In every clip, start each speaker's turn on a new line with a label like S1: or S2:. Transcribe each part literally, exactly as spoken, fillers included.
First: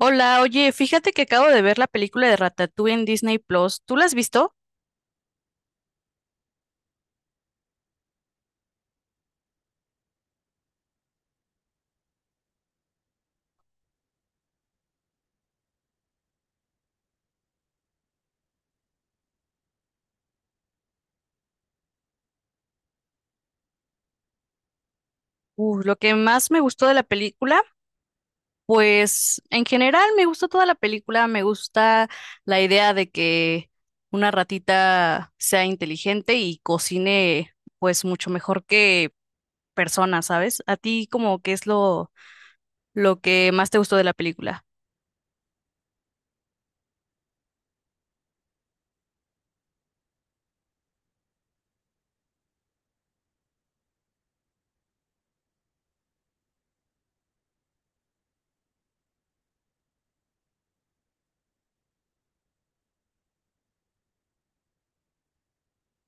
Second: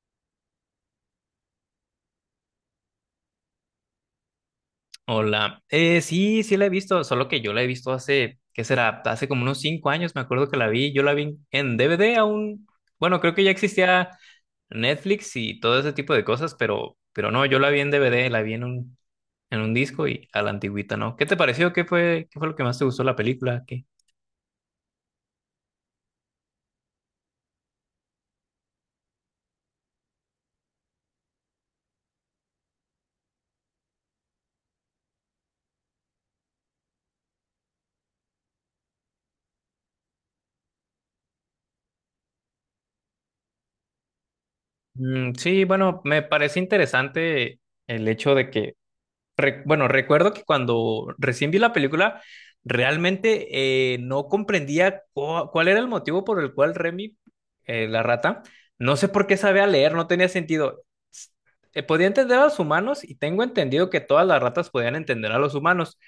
S1: Hola, oye, fíjate que acabo de ver la película de Ratatouille en Disney Plus. ¿Tú la has visto?
S2: Hola. Eh, sí, sí la he visto, solo que yo la he visto hace, ¿qué será? Hace como unos cinco años, me acuerdo que la vi. Yo la vi en D V D aún. Bueno, creo que ya existía Netflix y todo ese tipo de cosas, pero, pero no, yo la vi en D V D, la vi en un, en un disco y a la antigüita, ¿no? ¿Qué te pareció? ¿Qué fue, qué fue lo que más te gustó de la película? ¿Qué?
S1: Uh, lo que más me gustó de la película, pues en general me gustó toda la película, me gusta la idea de que una ratita sea inteligente y cocine pues mucho mejor que personas, ¿sabes? ¿A ti como qué es lo lo que más te gustó de la película?
S2: Mm, sí, bueno, me parece interesante el hecho de que Re- bueno, recuerdo que cuando recién vi la película, realmente eh, no comprendía cu- cuál era el motivo por el cual Remy, eh, la rata, no sé por qué sabía leer, no tenía sentido. S- eh, Podía entender a los humanos y tengo entendido que todas las ratas podían entender a los humanos,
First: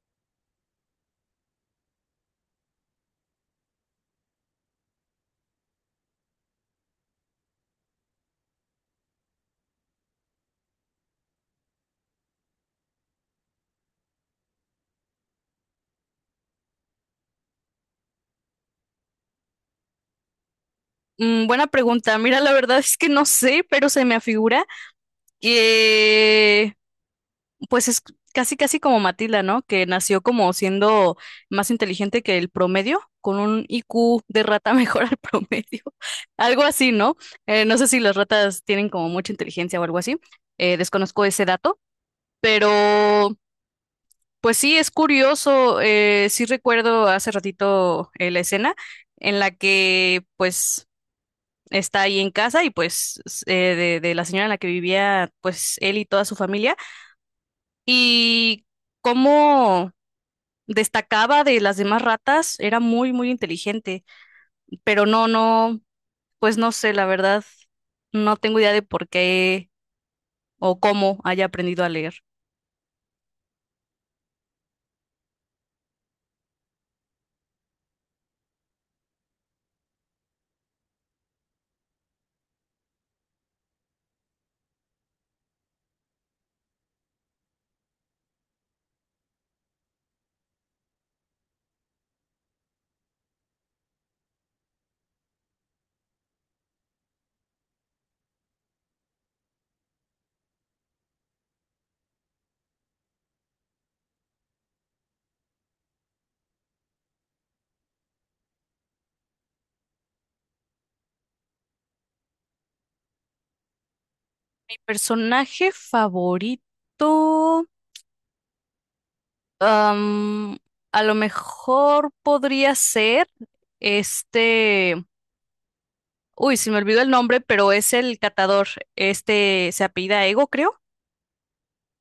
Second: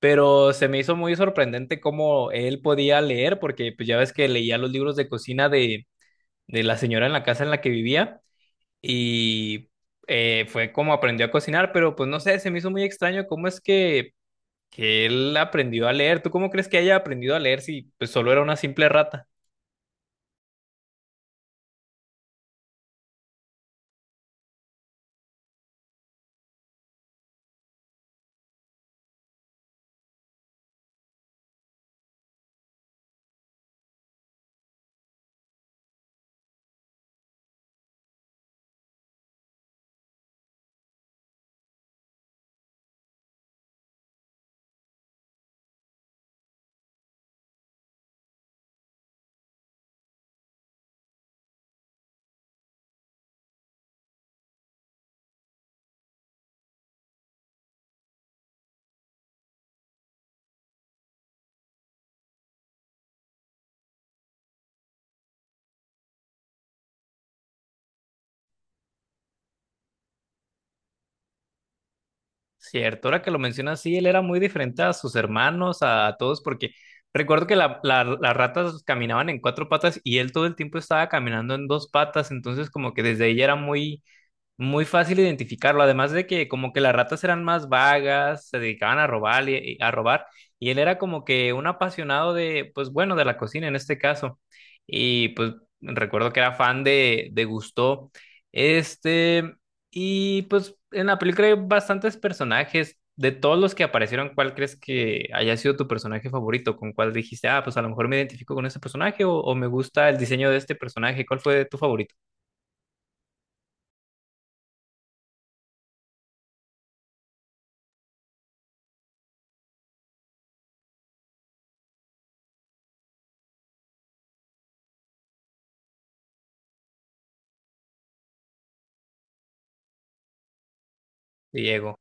S2: pero se me hizo muy sorprendente cómo él podía leer, porque pues ya ves que leía los libros de cocina de, de la señora en la casa en la que vivía y eh, fue como aprendió a cocinar, pero pues no sé, se me hizo muy extraño cómo es que, que él aprendió a leer. ¿Tú cómo crees que haya aprendido a leer si pues, solo era una simple rata?
S1: Mm, buena pregunta. Mira, la verdad es que no sé, pero se me afigura que pues es casi, casi como Matilda, ¿no? Que nació como siendo más inteligente que el promedio, con un I Q de rata mejor al promedio. Algo así, ¿no? Eh, no sé si las ratas tienen como mucha inteligencia o algo así. Eh, desconozco ese dato, pero pues sí, es curioso. Eh, sí recuerdo hace ratito eh, la escena en la que pues está ahí en casa y pues s- eh, de de la señora en la que vivía pues él y toda su familia. Y cómo destacaba de las demás ratas, era muy, muy inteligente, pero no, no, pues no sé, la verdad, no tengo idea de por qué o cómo haya aprendido a leer.
S2: Cierto, ahora que lo mencionas, sí, él era muy diferente a sus hermanos, a, a todos, porque recuerdo que la- la- las ratas caminaban en cuatro patas y él todo el tiempo estaba caminando en dos patas, entonces como que desde ella era muy muy fácil identificarlo, además de que como que las ratas eran más vagas, se dedicaban a robar y, a robar, y él era como que un apasionado de, pues bueno, de la cocina en este caso. Y pues recuerdo que era fan de, de Gusteau. Este, y pues en la película hay bastantes personajes. De todos los que aparecieron, ¿cuál crees que haya sido tu personaje favorito? ¿Con cuál dijiste, ah, pues a lo mejor me identifico con ese personaje o, o me gusta el diseño de este personaje? ¿Cuál fue tu favorito,
S1: Mi personaje favorito, am, a lo mejor podría ser este, uy, se me olvidó el nombre, pero es el catador, este se apellida Ego, creo.
S2: Diego?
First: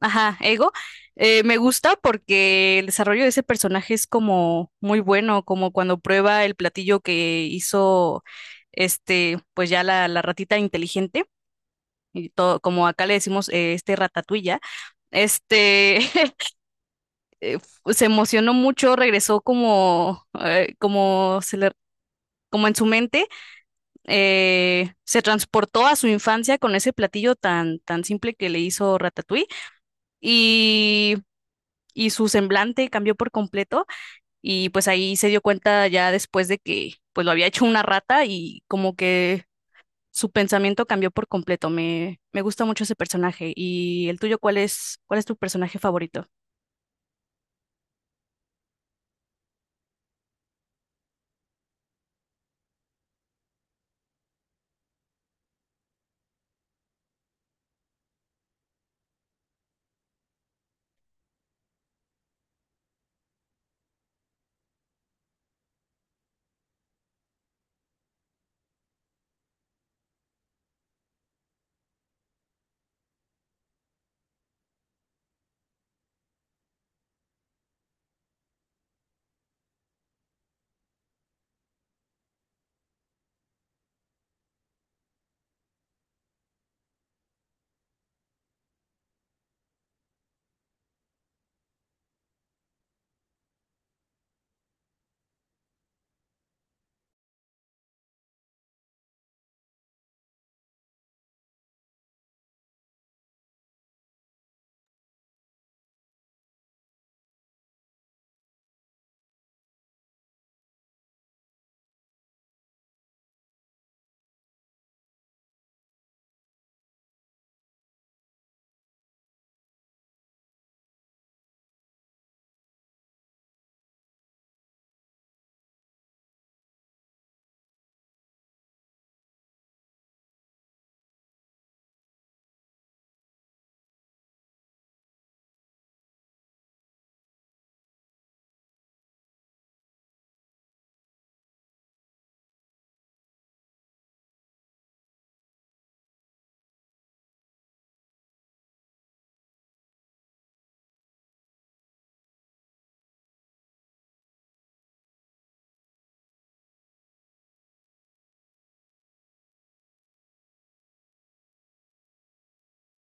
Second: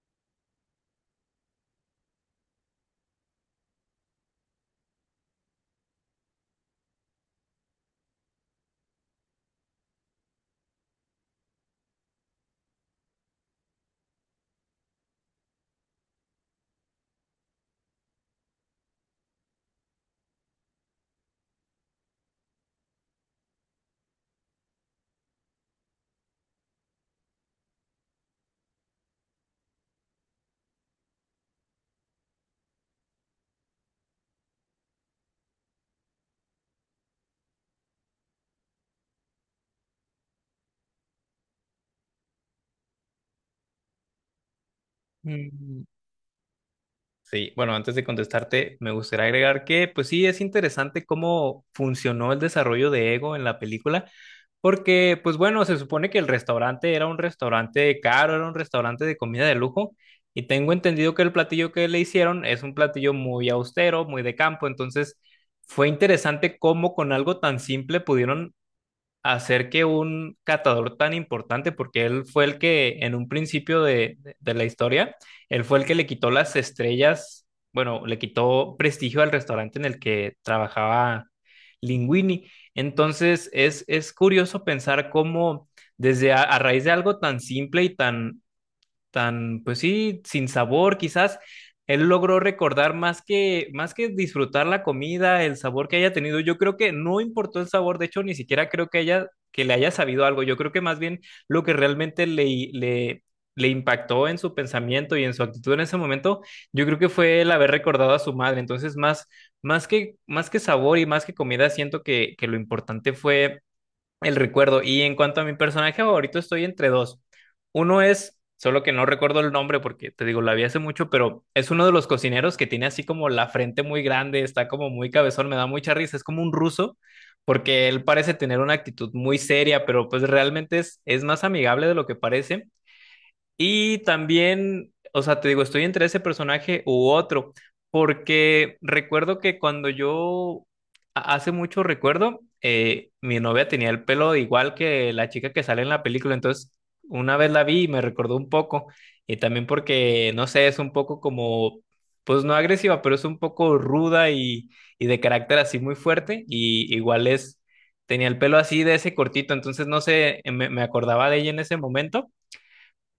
S1: Ajá, Ego, eh, me gusta porque el desarrollo de ese personaje es como muy bueno, como cuando prueba el platillo que hizo este, pues ya la, la ratita inteligente, y todo, como acá le decimos, eh, este ratatouille, este, se emocionó mucho, regresó como, eh, como se le, como en su mente, eh, se transportó a su infancia con ese platillo tan, tan simple que le hizo Ratatouille y, y su semblante cambió por completo. Y pues ahí se dio cuenta ya después de que pues lo había hecho una rata y como que su pensamiento cambió por completo. Me, me gusta mucho ese personaje. ¿Y el tuyo cuál es, cuál es tu personaje favorito?
S2: Sí, bueno, antes de contestarte, me gustaría agregar que, pues sí, es interesante cómo funcionó el desarrollo de Ego en la película, porque, pues bueno, se supone que el restaurante era un restaurante caro, era un restaurante de comida de lujo, y tengo entendido que el platillo que le hicieron es un platillo muy austero, muy de campo, entonces fue interesante cómo con algo tan simple pudieron hacer que un catador tan importante, porque él fue el que en un principio de, de- de la historia, él fue el que le quitó las estrellas, bueno, le quitó prestigio al restaurante en el que trabajaba Linguini. Entonces es, es curioso pensar cómo desde a, a raíz de algo tan simple y tan tan, pues sí, sin sabor, quizás él logró recordar más que, más que disfrutar la comida, el sabor que haya tenido. Yo creo que no importó el sabor, de hecho, ni siquiera creo que haya, que le haya sabido algo. Yo creo que más bien lo que realmente le, le, le impactó en su pensamiento y en su actitud en ese momento, yo creo que fue el haber recordado a su madre. Entonces, más, más que, más que sabor y más que comida, siento que, que lo importante fue el recuerdo. Y en cuanto a mi personaje favorito, estoy entre dos. Uno es, solo que no recuerdo el nombre porque te digo, la vi hace mucho, pero es uno de los cocineros que tiene así como la frente muy grande, está como muy cabezón, me da mucha risa, es como un ruso, porque él parece tener una actitud muy seria, pero pues realmente es, es más amigable de lo que parece. Y también, o sea, te digo, estoy entre ese personaje u otro, porque recuerdo que cuando yo, a- hace mucho recuerdo, eh, mi novia tenía el pelo igual que la chica que sale en la película, entonces una vez la vi y me recordó un poco, y también porque, no sé, es un poco como, pues no agresiva, pero es un poco ruda y, y de carácter así muy fuerte, y igual es, tenía el pelo así de ese cortito, entonces no sé, me me acordaba de ella en ese momento.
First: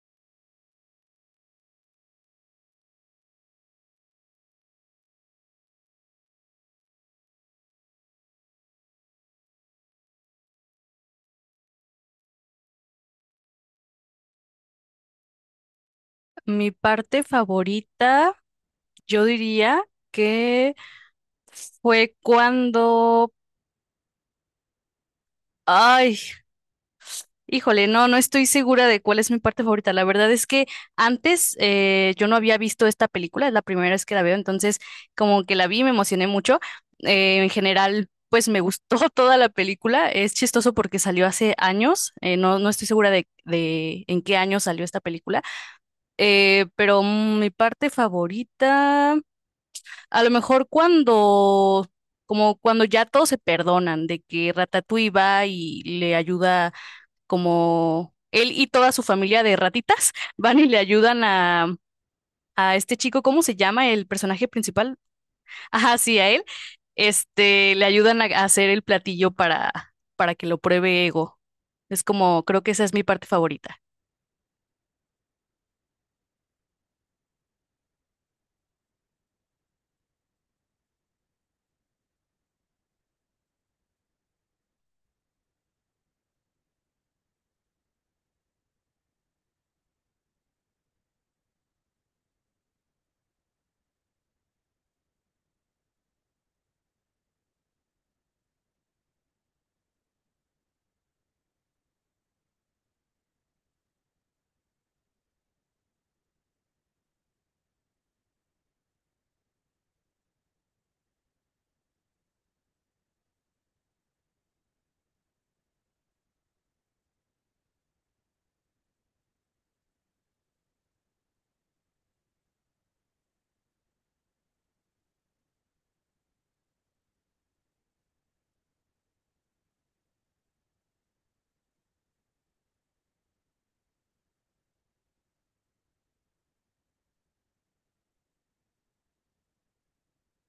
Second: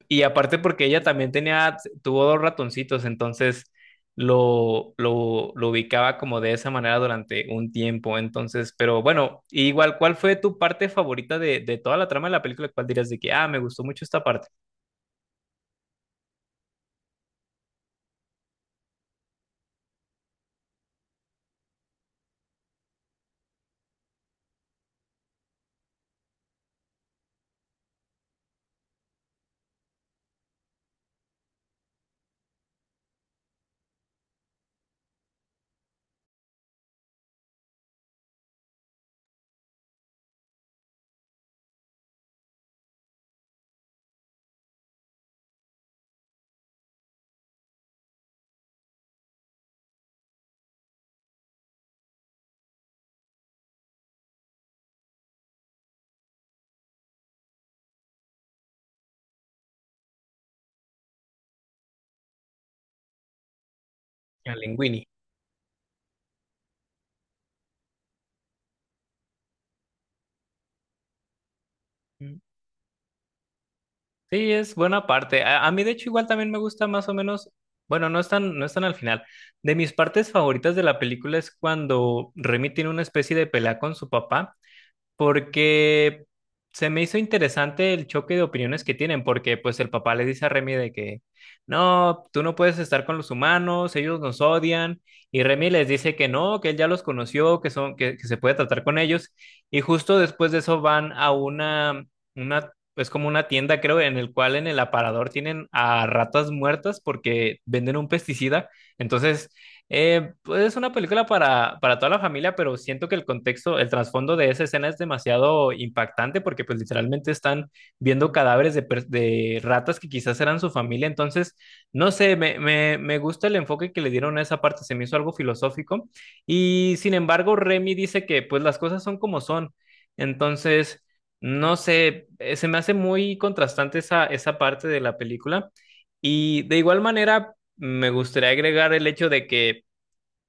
S2: Y aparte porque ella también tenía, tuvo dos ratoncitos, entonces lo, lo, lo ubicaba como de esa manera durante un tiempo. Entonces, pero bueno, igual, ¿cuál fue tu parte favorita de, de toda la trama de la película? ¿Cuál dirías de que, ah, me gustó mucho esta parte?
S1: Mi parte favorita, yo diría que fue cuando, ay, híjole, no, no estoy segura de cuál es mi parte favorita. La verdad es que antes eh, yo no había visto esta película, es la primera vez que la veo, entonces como que la vi y me emocioné mucho. Eh, en general, pues me gustó toda la película. Es chistoso porque salió hace años, eh, no, no estoy segura de, de en qué año salió esta película, eh, pero mm, mi parte favorita, a lo mejor cuando... Como cuando ya todos se perdonan de que Ratatouille va y le ayuda como él y toda su familia de ratitas van y le ayudan a, a este chico, ¿cómo se llama el personaje
S2: La
S1: principal?
S2: Linguini.
S1: Ajá, sí, a él. Este, le ayudan a a hacer el platillo para, para que lo pruebe Ego. Es
S2: Mm.
S1: como, creo que esa es mi parte favorita.
S2: Sí, es buena parte. A, a mí, de hecho, igual también me gusta más o menos, bueno, no están, no están al final. De mis partes favoritas de la película es cuando Remy tiene una especie de pelea con su papá porque se me hizo interesante el choque de opiniones que tienen, porque pues el papá le dice a Remy de que, no, tú no puedes estar con los humanos, ellos nos odian, y Remy les dice que no, que él ya los conoció, que son, que, que se puede tratar con ellos, y justo después de eso van a una, una, es como una tienda, creo, en el cual en el aparador tienen a ratas muertas porque venden un pesticida, entonces eh, pues es una película para, para toda la familia, pero siento que el contexto, el trasfondo de esa escena es demasiado impactante porque pues literalmente están viendo cadáveres de, per- de ratas que quizás eran su familia. Entonces, no sé, me, me, me gusta el enfoque que le dieron a esa parte, se me hizo algo filosófico. Y sin embargo, Remy dice que pues las cosas son como son. Entonces, no sé, eh, se me hace muy contrastante esa, esa parte de la película. Y de igual manera, me gustaría agregar el hecho de que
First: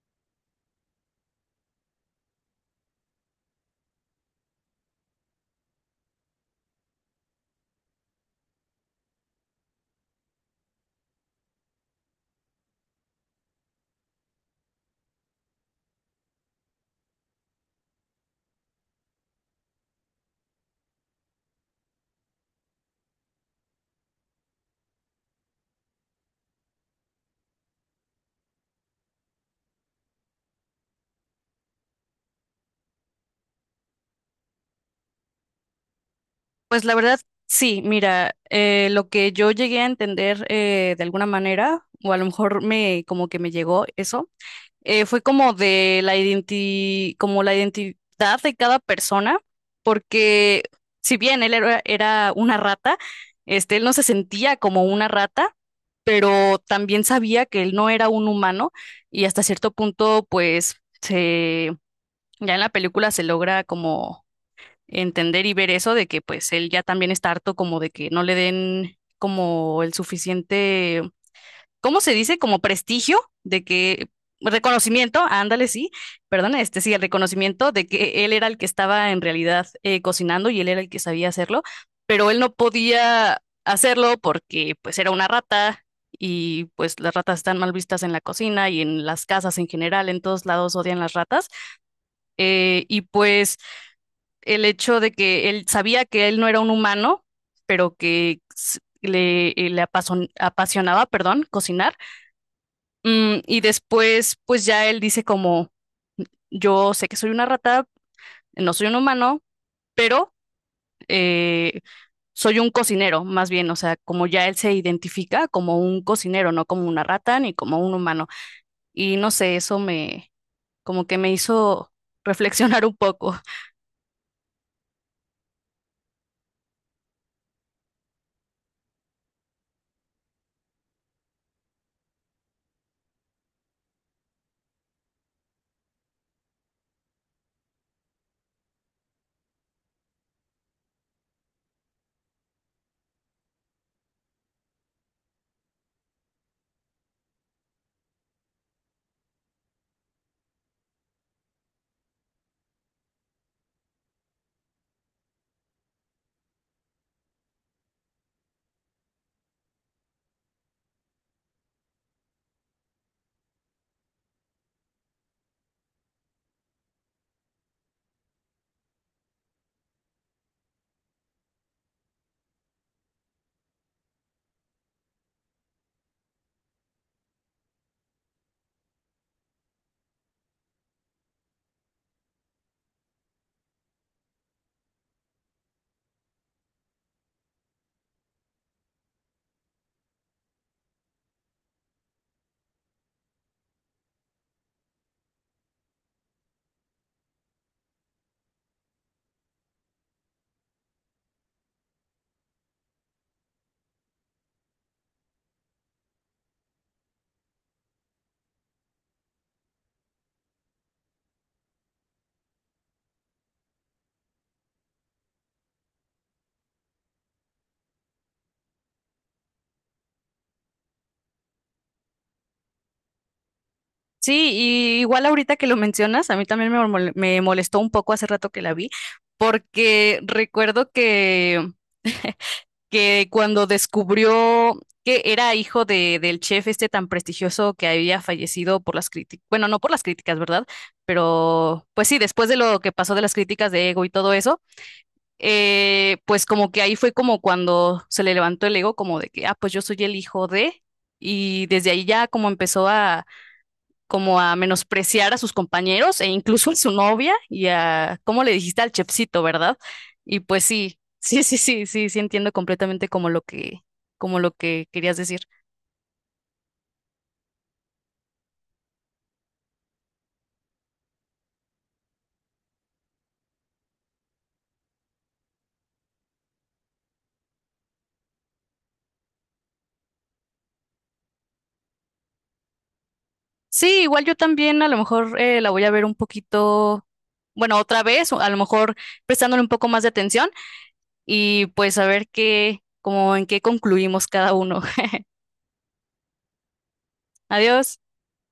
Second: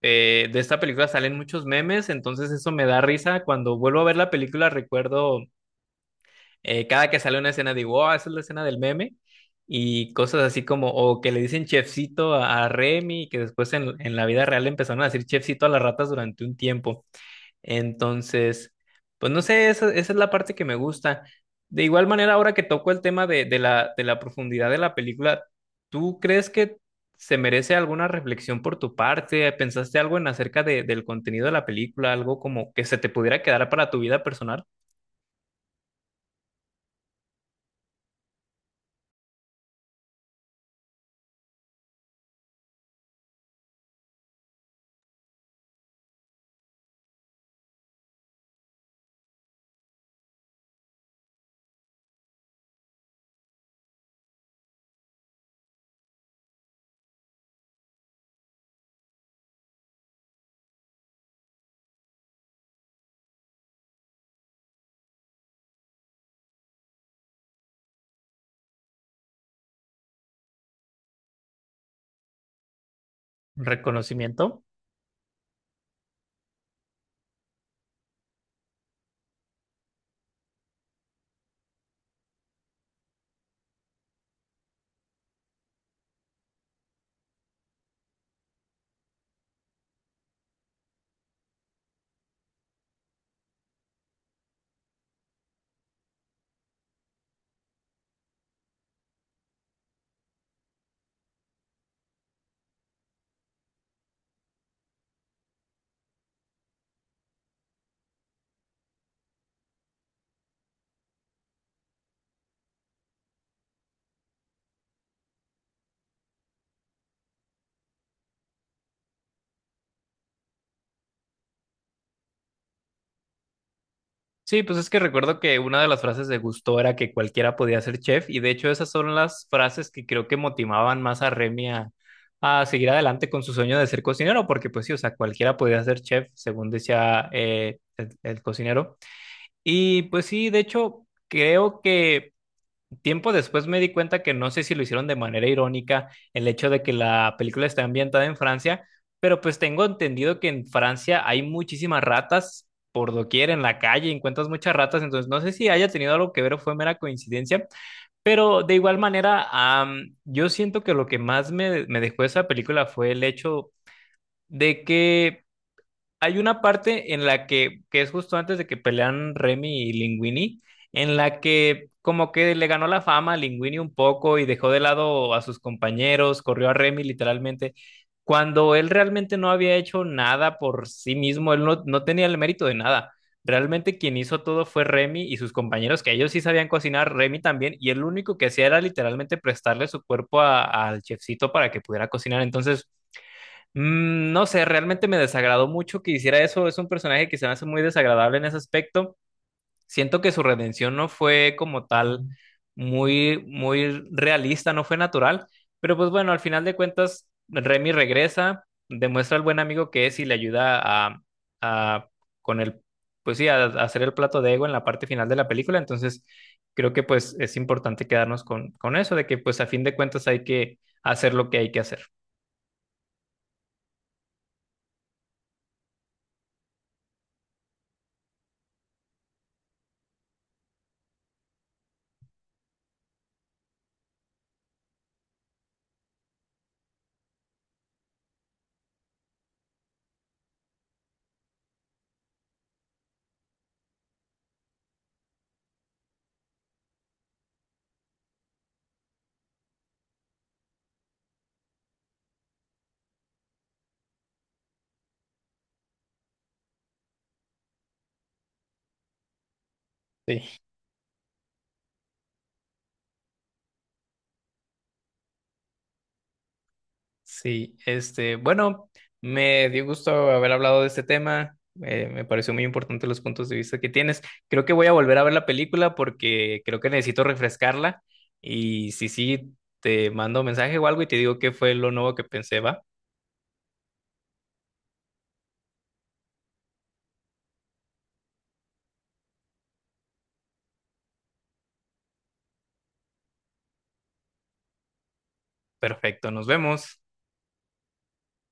S2: eh, de esta película salen muchos memes, entonces eso me da risa. Cuando vuelvo a ver la película, recuerdo eh, cada que sale una escena, digo, oh, esa es la escena del meme. Y cosas así como, o que le dicen chefcito a, a Remy, que después en, en la vida real empezaron a decir chefcito a las ratas durante un tiempo. Entonces, pues no sé, esa, esa es la parte que me gusta. De igual manera, ahora que toco el tema de, de la, de la profundidad de la película, ¿tú crees que se merece alguna reflexión por tu parte? ¿Pensaste algo en acerca de- del contenido de la película? ¿Algo como que se te pudiera quedar para tu vida personal?
S1: Pues la verdad, sí, mira, eh, lo que yo llegué a entender eh, de alguna manera, o a lo mejor me, como que me llegó eso, eh, fue como de la identi- como la identidad de cada persona, porque si bien él era, era una rata, este, él no se sentía como una rata, pero también sabía que él no era un humano y hasta cierto punto, pues, se, ya en la película se logra como entender y ver eso de que pues él ya también está harto como de que no le den como el suficiente, ¿cómo se dice? Como prestigio de que,
S2: ¿Reconocimiento?
S1: reconocimiento, ándale, sí, perdón, este sí, el reconocimiento de que él era el que estaba en realidad eh, cocinando y él era el que sabía hacerlo, pero él no podía hacerlo porque pues era una rata y pues las ratas están mal vistas en la cocina y en las casas en general, en todos lados odian las ratas. Eh, y pues el hecho de que él sabía que él no era un humano, pero que s- le, le apason- apasionaba, perdón, cocinar. Mm, y después, pues ya él dice como, yo sé que soy una rata, no soy un humano, pero eh, soy un cocinero, más bien, o sea, como ya él se identifica como un cocinero, no como una rata ni como un humano. Y no sé, eso me, como que me hizo reflexionar un poco.
S2: Sí, pues es que recuerdo que una de las frases de Gusto era que cualquiera podía ser chef y de hecho esas son las frases que creo que motivaban más a Remy a, a seguir adelante con su sueño de ser cocinero, porque pues sí, o sea, cualquiera podía ser chef, según decía eh, el, el cocinero. Y pues sí, de hecho, creo que tiempo después me di cuenta que no sé si lo hicieron de manera irónica el hecho de que la película está ambientada en Francia, pero pues tengo entendido que en Francia hay muchísimas ratas por doquier en la calle, encuentras muchas ratas, entonces no sé si haya tenido algo que ver o fue mera coincidencia, pero de igual manera, am, yo siento que lo que más me, me dejó esa película fue el hecho de que hay una parte en la que, que es justo antes de que pelean Remy y Linguini, en la que como que le ganó la fama a Linguini un poco y dejó de lado a sus compañeros, corrió a Remy literalmente, cuando él realmente no había hecho nada por sí mismo, él no, no tenía el mérito de nada. Realmente quien hizo todo fue Remy y sus compañeros, que ellos sí sabían cocinar, Remy también, y el único que hacía era literalmente prestarle su cuerpo a- al chefcito para que pudiera cocinar. Entonces, Mm, no sé, realmente me desagradó mucho que hiciera eso. Es un personaje que se me hace muy desagradable en ese aspecto. Siento que su redención no fue como tal muy, muy realista, no fue natural. Pero pues bueno, al final de cuentas, Remy regresa, demuestra al buen amigo que es y le ayuda a, a- con el, pues sí, a, a hacer el plato de ego en la parte final de la película. Entonces, creo que pues es importante quedarnos con, con eso, de que pues a fin de cuentas hay que hacer lo que hay que hacer.
S1: Sí, y igual ahorita que lo mencionas, a mí también me mol- me molestó un poco hace rato que la vi, porque recuerdo que que cuando descubrió que era hijo de, del chef este tan prestigioso que había fallecido por las críticas, bueno, no por las críticas, ¿verdad? Pero pues sí, después de lo que pasó de las críticas de ego y todo eso, eh, pues como que ahí fue como cuando se le levantó el ego, como de que, ah, pues yo soy el hijo de, y desde ahí ya como empezó a, como a menospreciar a sus compañeros e incluso a su novia y a, ¿cómo le dijiste al chefcito, verdad? Y
S2: Sí.
S1: pues sí, sí, sí, sí, sí, sí entiendo completamente como lo que, como lo que querías decir.
S2: Sí, este, bueno, me dio gusto haber hablado de este tema. Eh, me pareció muy importante los puntos de vista que tienes. Creo que voy a volver a ver la película porque creo que necesito refrescarla. Y si sí, te mando mensaje o algo y te digo qué fue lo nuevo que pensé, va.
S1: Sí, igual yo también a lo mejor eh, la voy a ver un poquito, bueno, otra vez, o a lo mejor prestándole un poco más de atención y pues a ver qué, como en qué concluimos cada uno.
S2: Perfecto, nos vemos.
S1: Adiós.